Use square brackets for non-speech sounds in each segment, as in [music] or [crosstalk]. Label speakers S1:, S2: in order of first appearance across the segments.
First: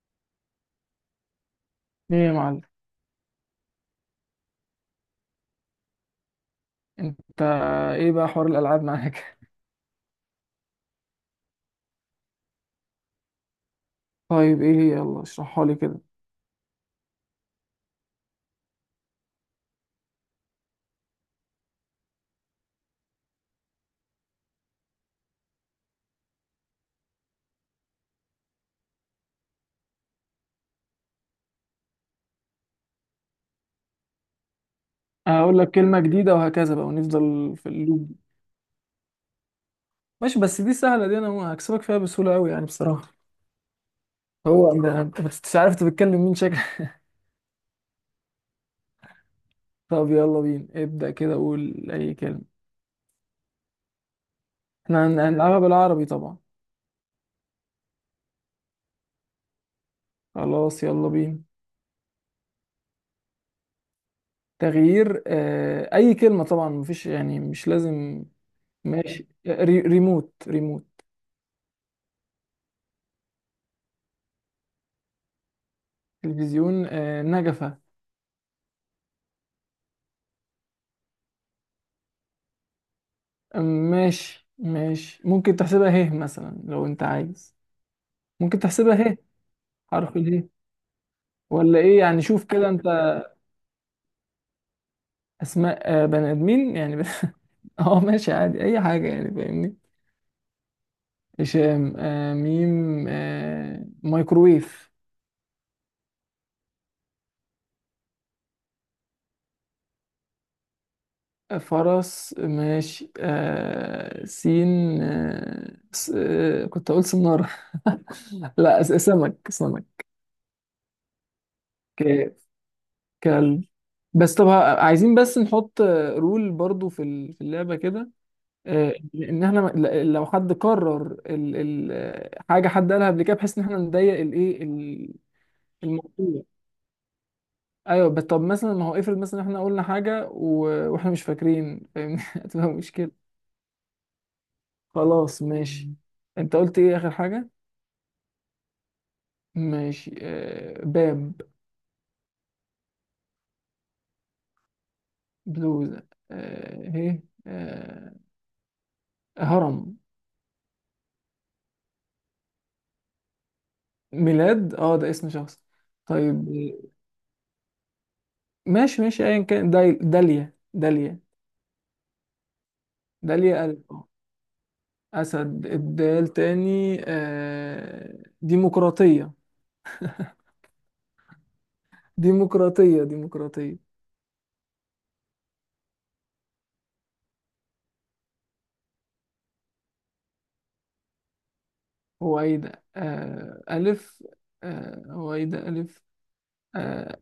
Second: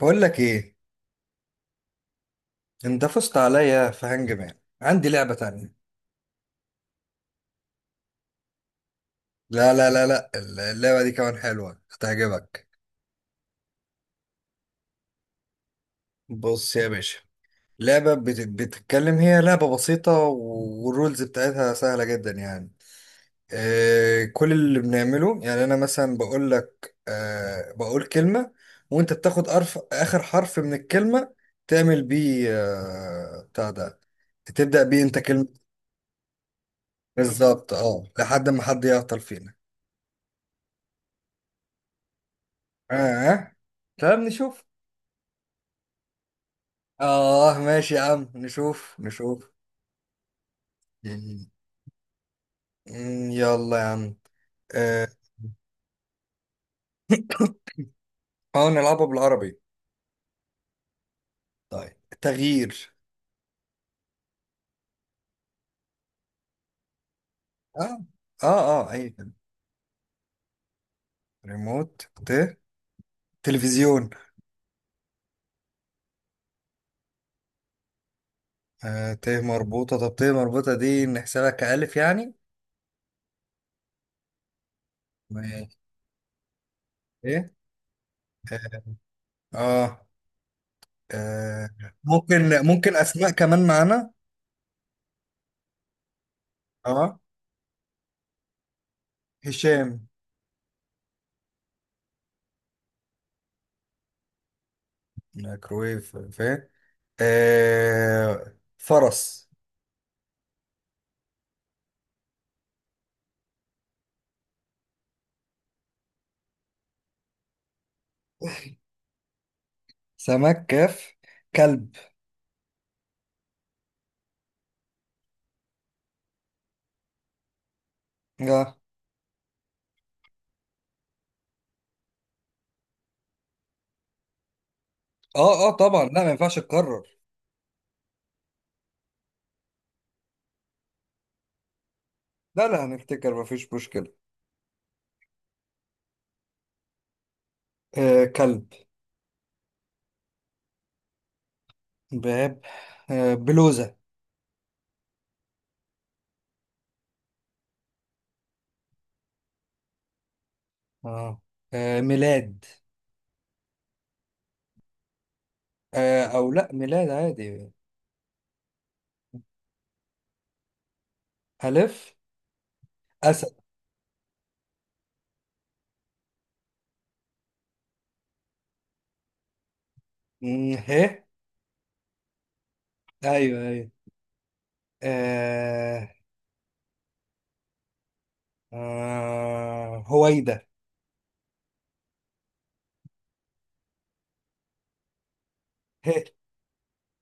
S1: بقول لك ايه.
S2: ايه يا معلم،
S1: انت فزت عليا في هانج مان. عندي لعبة تانية.
S2: انت، ايه بقى حوار الالعاب معاك؟
S1: لا لا لا لا، اللعبة دي كمان حلوة هتعجبك.
S2: [laughs] طيب، ايه هي؟ يلا اشرحها لي كده.
S1: بص يا باشا، لعبة بتتكلم. هي لعبة بسيطة والرولز بتاعتها سهلة جدا يعني. كل اللي بنعمله يعني انا مثلا بقول لك، بقول كلمة، وانت بتاخد اخر حرف من الكلمة، تعمل بيه بتاع ده، تبدأ بيه انت كلمة.
S2: هقول لك كلمه جديده وهكذا بقى، ونفضل في
S1: بالظبط اه،
S2: اللوب دي.
S1: لحد ما حد يعطل فينا.
S2: ماشي، بس دي سهله، دي انا هكسبك فيها بسهوله قوي يعني بصراحه.
S1: اه، طب نشوف.
S2: هو انا أنت مش عارف انت بتتكلم مين، شكل.
S1: اه ماشي يا عم، نشوف نشوف.
S2: [laughs] طب يلا بينا، ابدا كده،
S1: مم.
S2: قول اي كلمه.
S1: يلا يا عم.
S2: احنا
S1: اه،
S2: هنلعبها بالعربي طبعا.
S1: نلعبها بالعربي.
S2: خلاص، يلا بينا.
S1: طيب تغيير.
S2: تغيير. اي كلمه طبعا، مفيش يعني، مش
S1: اه
S2: لازم.
S1: اه اه، اي
S2: ماشي.
S1: كده.
S2: ريموت ريموت.
S1: ريموت، ت، تلفزيون.
S2: تلفزيون. نجفه.
S1: آه ت مربوطة، طب ت مربوطة دي نحسبها كألف يعني.
S2: ماشي، ماشي. ممكن
S1: ماشي.
S2: تحسبها هيه مثلا، لو انت
S1: ايه؟
S2: عايز. ممكن تحسبها هيه.
S1: آه.
S2: حرف الهيه.
S1: اه،
S2: ولا ايه يعني؟ شوف
S1: ممكن
S2: كده انت.
S1: اسماء كمان معانا.
S2: اسماء. بني ادمين يعني
S1: اه،
S2: [laughs] اه، ماشي، عادي اي حاجه يعني، فاهمني.
S1: هشام.
S2: هشام. ميم. مايكرويف.
S1: مايكرويف فين؟ آه. فرس.
S2: فرس. ماشي. سين. آه س... آه كنت اقول سنارة. [laughs] لا، سمك سمك.
S1: سمك. كاف. كلب.
S2: ك... كلب. بس طب، عايزين بس نحط رول برضو في اللعبة كده.
S1: اه
S2: ان احنا لو حد كرر ال حاجه حد قالها قبل كده، بحيث ان احنا نضيق الايه
S1: اه اه طبعا، لا ما
S2: الموضوع.
S1: ينفعش تكرر.
S2: ايوه، بس طب مثلا، ما هو افرض مثلا احنا قلنا حاجه واحنا مش فاكرين، فاهمني، [laughs]
S1: لا
S2: هتبقى
S1: لا،
S2: مشكله.
S1: هنفتكر ما فيش مشكلة.
S2: خلاص، ماشي. انت قلت ايه اخر حاجه؟
S1: آه، كلب.
S2: ماشي. باب.
S1: باب. آه بلوزة.
S2: بلوزه. ايه. هرم.
S1: اه، آه ميلاد.
S2: ميلاد، اه ده اسم شخص.
S1: آه
S2: طيب.
S1: او لا، ميلاد عادي.
S2: ماشي، ماشي، ايا كان. داليا داليا.
S1: ألف. أسد.
S2: داليا، قلب. أسد، الدال تاني. ديمقراطية.
S1: مم، ه.
S2: ديمقراطية
S1: ايوه
S2: ديمقراطية.
S1: ايوه. آه آه هويدا.
S2: هويدا. ألف. هويدا، ألف.
S1: ه.
S2: آه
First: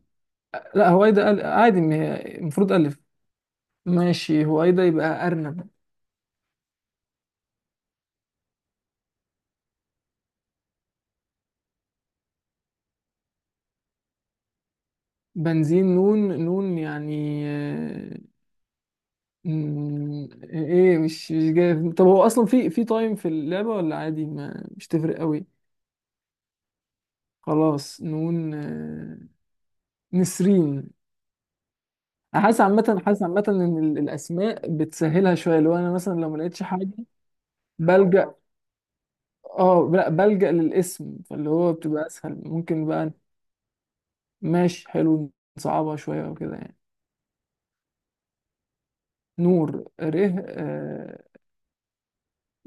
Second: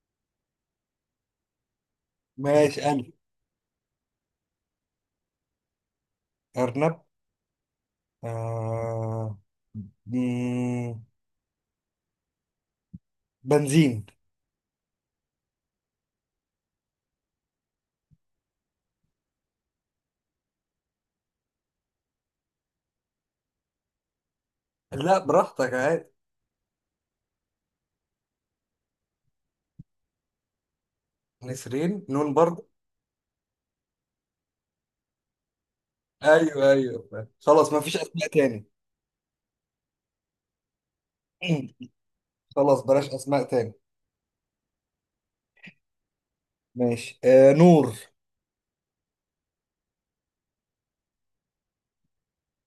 S2: لا، هويدا عادي، ما هي المفروض
S1: ماشي
S2: ألف.
S1: ألف.
S2: ماشي، هويدا يبقى أرنب.
S1: أرنب. آه. مم، بنزين.
S2: بنزين، نون. نون يعني. ايه، مش جاي. طب هو اصلا في تايم في اللعبة، ولا عادي؟ ما مش
S1: لا
S2: تفرق قوي.
S1: براحتك عادي.
S2: خلاص، نون. نسرين.
S1: نسرين نون
S2: انا
S1: برضه.
S2: حاسس عامه ان الاسماء بتسهلها شويه، لو انا مثلا، لو ما لقيتش
S1: ايوه
S2: حاجه،
S1: ايوه، خلاص ما فيش اسماء
S2: بلجأ.
S1: تاني.
S2: اه لا، بلجأ للاسم، فاللي هو بتبقى اسهل
S1: [clears throat] خلاص
S2: ممكن
S1: بلاش
S2: بقى.
S1: اسماء تاني.
S2: ماشي، حلو، نصعبها شويه وكده يعني.
S1: ماشي. آه نور.
S2: نور، ره. آه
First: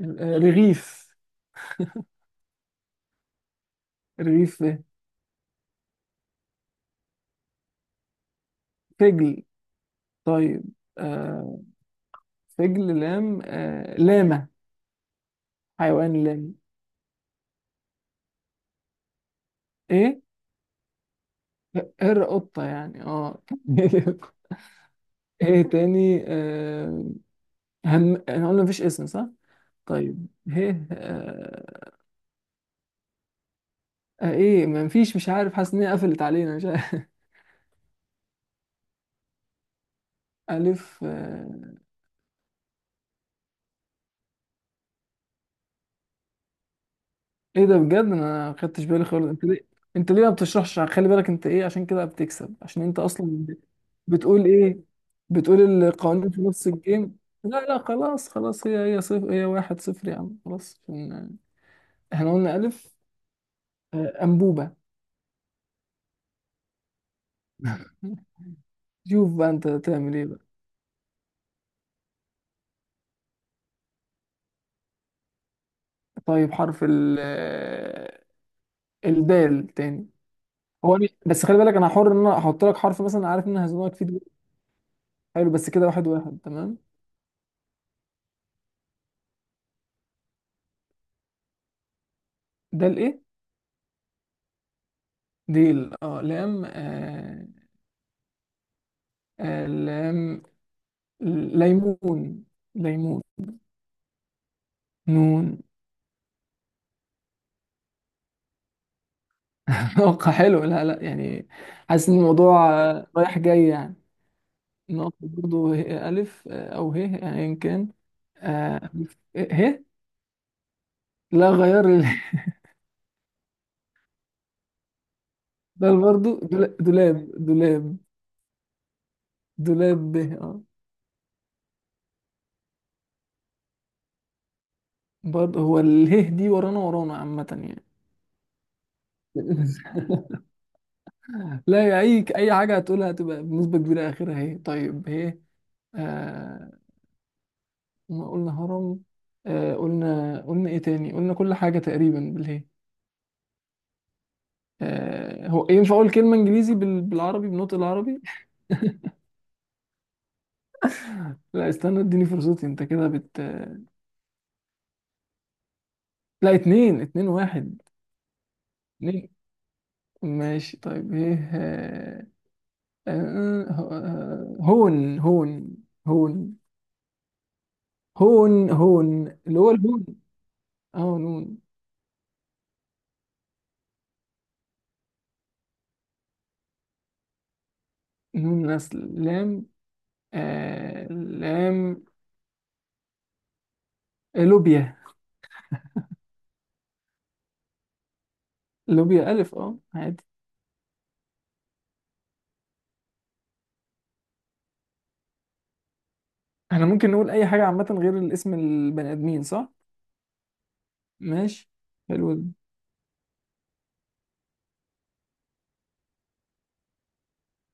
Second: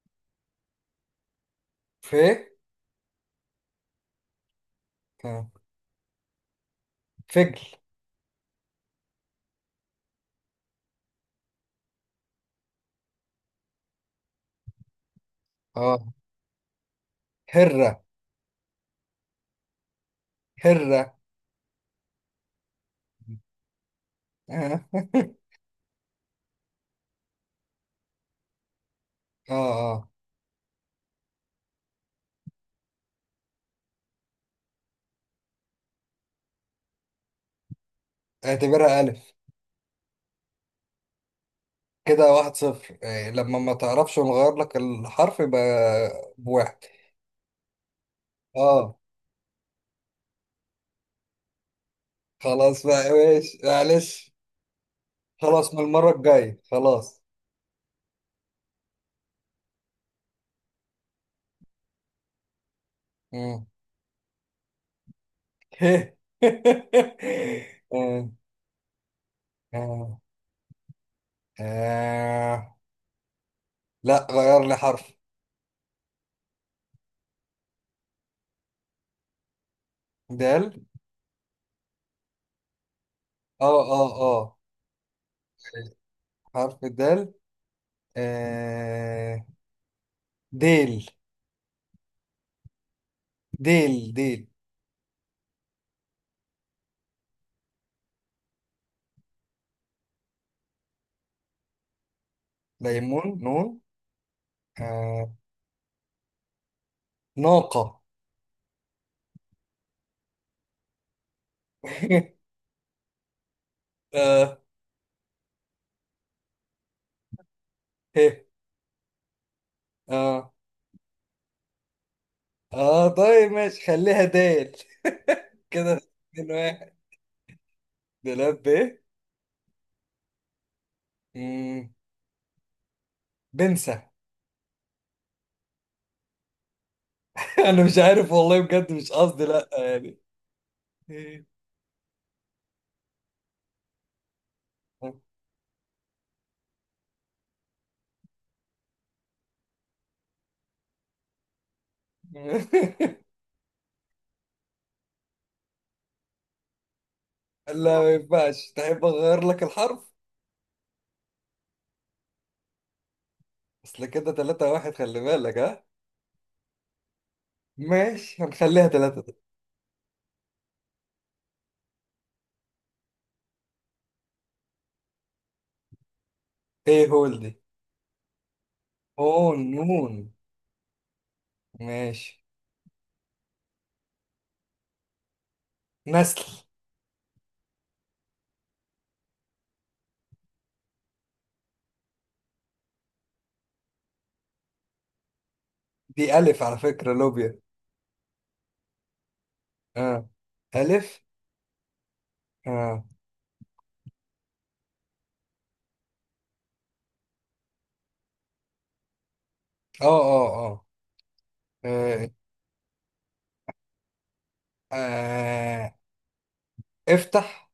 S2: رغيف.
S1: ف.
S2: رغيف، ايه.
S1: آه. فجل.
S2: فجل. طيب. آه فجل، لام. لامه.
S1: اه.
S2: حيوان، لام.
S1: هرة.
S2: ايه.
S1: هرة.
S2: هر، قطه يعني، اه. [laughs]
S1: اه. [laughs]
S2: ايه تاني؟ آه هم انا قلنا مفيش اسم صح؟
S1: اه. آه.
S2: طيب، هيه. ايه، ما فيش، مش عارف، حاسس ان هي قفلت علينا، مش عارف.
S1: اعتبرها ألف.
S2: [laughs] الف.
S1: كده واحد صفر. آه لما ما تعرفش ونغير لك الحرف يبقى بواحد.
S2: ايه ده، بجد انا ما خدتش
S1: اه.
S2: بالي خالص. انت ليه؟ انت ليه ما بتشرحش؟ خلي بالك انت، ايه؟ عشان كده بتكسب، عشان
S1: خلاص
S2: انت
S1: بقى
S2: اصلا
S1: ماشي معلش.
S2: بتقول ايه؟
S1: خلاص من
S2: بتقول
S1: المرة
S2: القوانين في
S1: الجاية،
S2: نص الجيم.
S1: خلاص.
S2: لا لا، خلاص خلاص، هي صفر، هي 1-0 يا عم، خلاص احنا قلنا الف.
S1: مم.
S2: انبوبة.
S1: [laughs] آه.
S2: [laughs] شوف بقى انت تعمل
S1: آه.
S2: ايه بقى.
S1: آه. لا غير لي حرف.
S2: طيب، حرف ال. الدال تاني.
S1: دال.
S2: هو بس خلي بالك، انا حر ان انا احط لك حرف مثلا، عارف ان انا
S1: اه
S2: هزنقك فيه
S1: اه
S2: دلوقتي.
S1: اه.
S2: حلو، بس كده 1-1، تمام.
S1: حرف الدال. آه ديل
S2: ده الايه؟
S1: ديل ديل.
S2: دي اه، لام. لام، ليمون. ليمون،
S1: ليمون نون. آه
S2: نون.
S1: ناقة.
S2: [laughs] نقطة، حلو، لا لا يعني. حاسس ان
S1: [laughs]
S2: الموضوع رايح جاي يعني.
S1: آه
S2: نقطة برضه، ألف. أو ه يعني، إن كان.
S1: ه.
S2: آه، ه.
S1: آه.
S2: لا، غير
S1: آه طيب ماشي، خليها ديل. [laughs]
S2: [laughs] ده
S1: كده
S2: برضه،
S1: اتنين واحد.
S2: دولاب. دولاب.
S1: دولاب. ب.
S2: دولاب، ب، اه.
S1: مم، بنسى. [laughs]
S2: برضه هو اله دي ورانا ورانا، عامة
S1: أنا
S2: يعني.
S1: مش عارف والله، بجد مش قصدي، لأ
S2: [laughs]
S1: يعني. [laughs]
S2: لا يا، اي حاجه هتقولها هتبقى بنسبه كبيره اخرها هي. طيب، هي. آه ما قلنا هرم. قلنا ايه تاني؟ قلنا كل حاجه تقريبا بالهي. هو ينفع اقول كلمه انجليزي بالعربي، بنطق
S1: لا ما
S2: العربي؟
S1: ينفعش. تحب أغير لك الحرف؟
S2: [laughs] لا، استنى، اديني فرصتي. انت كده
S1: أصل كده تلاتة واحد، خلي بالك ها.
S2: لا، اتنين، 2-1.
S1: ماشي، هنخليها ثلاثة
S2: اتنين.
S1: دي.
S2: ماشي. طيب، ايه؟ آه آه، هون هون. هون
S1: ايه هول دي؟
S2: هون. هون،
S1: اون
S2: اللي هو الهون.
S1: نون.
S2: اه، نون.
S1: ماشي. نسل.
S2: نون، نسل. لام. لام، لوبيا.
S1: دي ألف على فكرة لوبيا.
S2: لوبيا، ألف، اه عادي.
S1: اه ألف. اه.
S2: احنا ممكن نقول أي حاجة عامة غير الاسم البني آدمين، صح؟
S1: اه اه. اه.
S2: ماشي.
S1: آه،
S2: حلو ده.
S1: آه، افتح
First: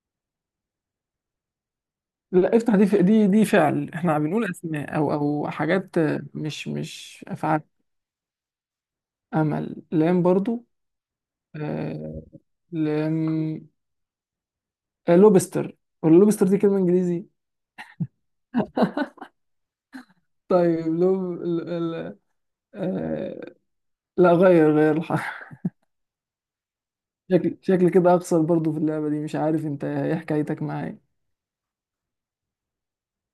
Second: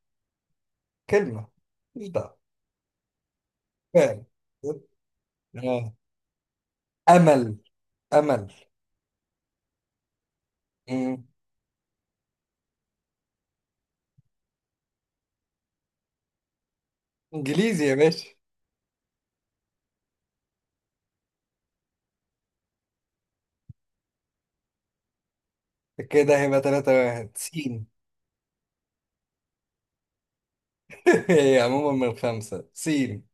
S1: كلمة. مش ده.
S2: لا، افتح، دي فعل. احنا
S1: فعلا.
S2: بنقول أسماء، أو
S1: آه.
S2: حاجات، مش
S1: أمل.
S2: أفعال.
S1: أمل.
S2: أمل، لام برضو.
S1: مم.
S2: آه لام. لوبستر. واللوبستر دي كلمة إنجليزي.
S1: إنجليزي يا باشا.
S2: [laughs] طيب، لو آه... لا، غير الحرف.
S1: كده هيبقى ثلاثة واحد.
S2: شكل
S1: سين.
S2: شكل كده اخسر برضو في اللعبة دي، مش عارف انت ايه حكايتك معايا.
S1: [laughs] هي عموما من خمسة. سين.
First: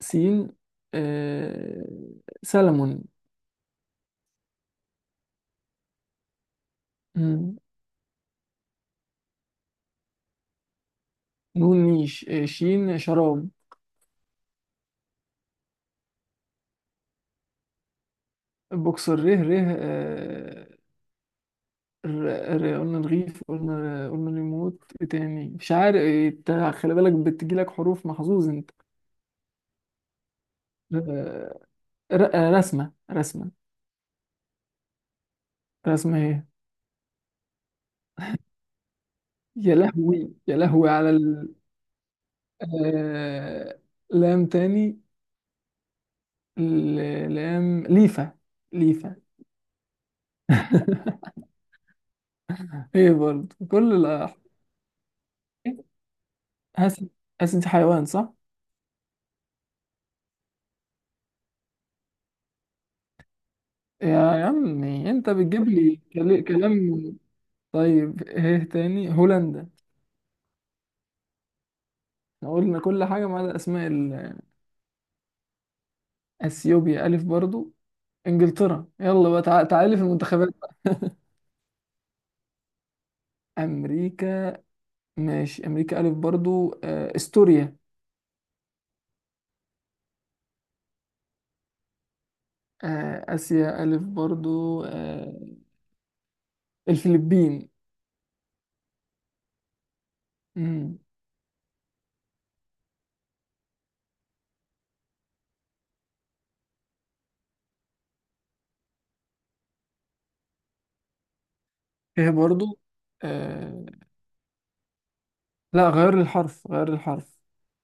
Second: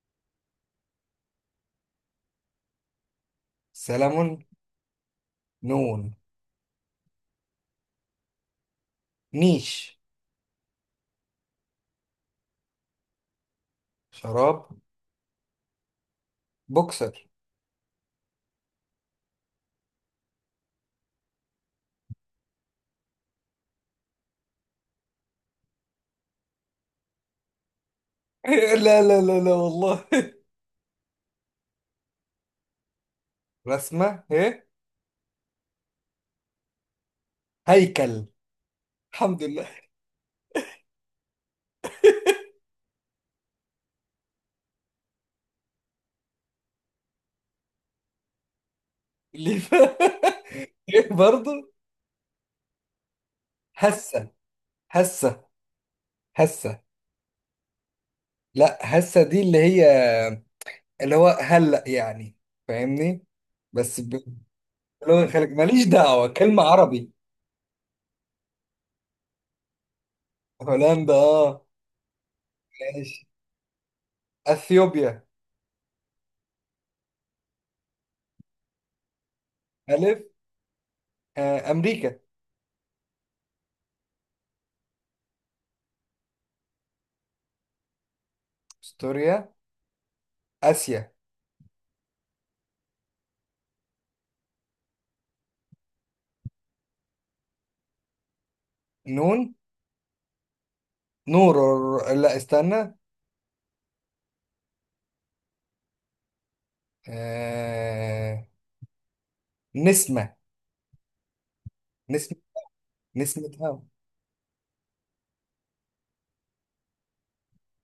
S2: سين. آه، سلمون.
S1: سلمون. نون.
S2: مم.
S1: نيش.
S2: نون، نيش. شين، شراب.
S1: شراب. بوكسر.
S2: بوكسر، ره. قلنا رغيف، قلنا ريموت، إيه تاني؟ مش عارف إيه، إنت خلي بالك بتجيلك حروف، محظوظ انت.
S1: [laughs] لا لا لا لا والله.
S2: آه، رسمة.
S1: رسمة ايه؟
S2: رسمة، ايه.
S1: هيكل. الحمد لله.
S2: يا لهوي، يا لهوي على آه، لام تاني. لام، ليفا. ليفا.
S1: اللي ف... [laughs] ايه
S2: [laughs]
S1: برضه.
S2: ايه برضه، كل
S1: هسة.
S2: الأحرف.
S1: هسة. هسة.
S2: حاسس حاسس انت حيوان، صح؟
S1: لا، هسة دي اللي هي، اللي هو هلأ يعني، فاهمني؟ بس
S2: يا
S1: بلغة
S2: عمي، انت
S1: الخليج،
S2: بتجيب
S1: ماليش
S2: لي
S1: دعوة، كلمة عربي.
S2: كلام. طيب، ايه تاني؟ هولندا.
S1: هولندا اه.
S2: احنا قلنا كل
S1: ماشي.
S2: حاجة ما عدا اسماء
S1: اثيوبيا.
S2: اثيوبيا، الف برضو. انجلترا. يلا بقى، تعالي في
S1: الف.
S2: المنتخبات.
S1: آه. امريكا.
S2: امريكا. ماشي، امريكا الف برضو. استوريا.
S1: استوريا. اسيا.
S2: اسيا، الف برضو. الفلبين.
S1: نون.
S2: مم.
S1: نور. لا استنى. آه. نسمة.
S2: ايه
S1: نسمة.
S2: برضو.
S1: نسمتها.
S2: آه، لا، غير الحرف، غير الحرف.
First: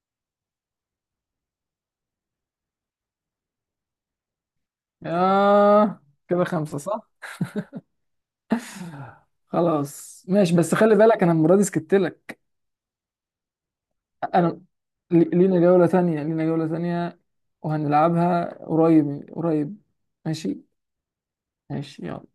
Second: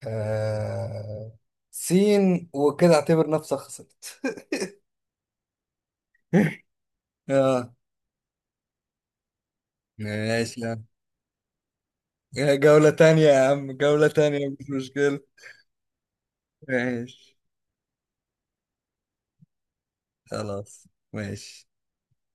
S1: آه... سين. وكده اعتبر نفسك خسرت.
S2: آه كده
S1: [laughs]
S2: خمسة صح؟
S1: اه
S2: [laughs] خلاص، ماشي،
S1: ماشي يا
S2: بس
S1: عم.
S2: خلي بالك، انا المره دي سكت لك.
S1: آه، جولة تانية يا عم، جولة تانية
S2: انا
S1: مش مشكلة.
S2: لينا جوله ثانيه، لينا جوله ثانيه.
S1: ماشي.
S2: وهنلعبها قريب قريب. ماشي.
S1: خلاص. ماشي.
S2: ماشي، يلا.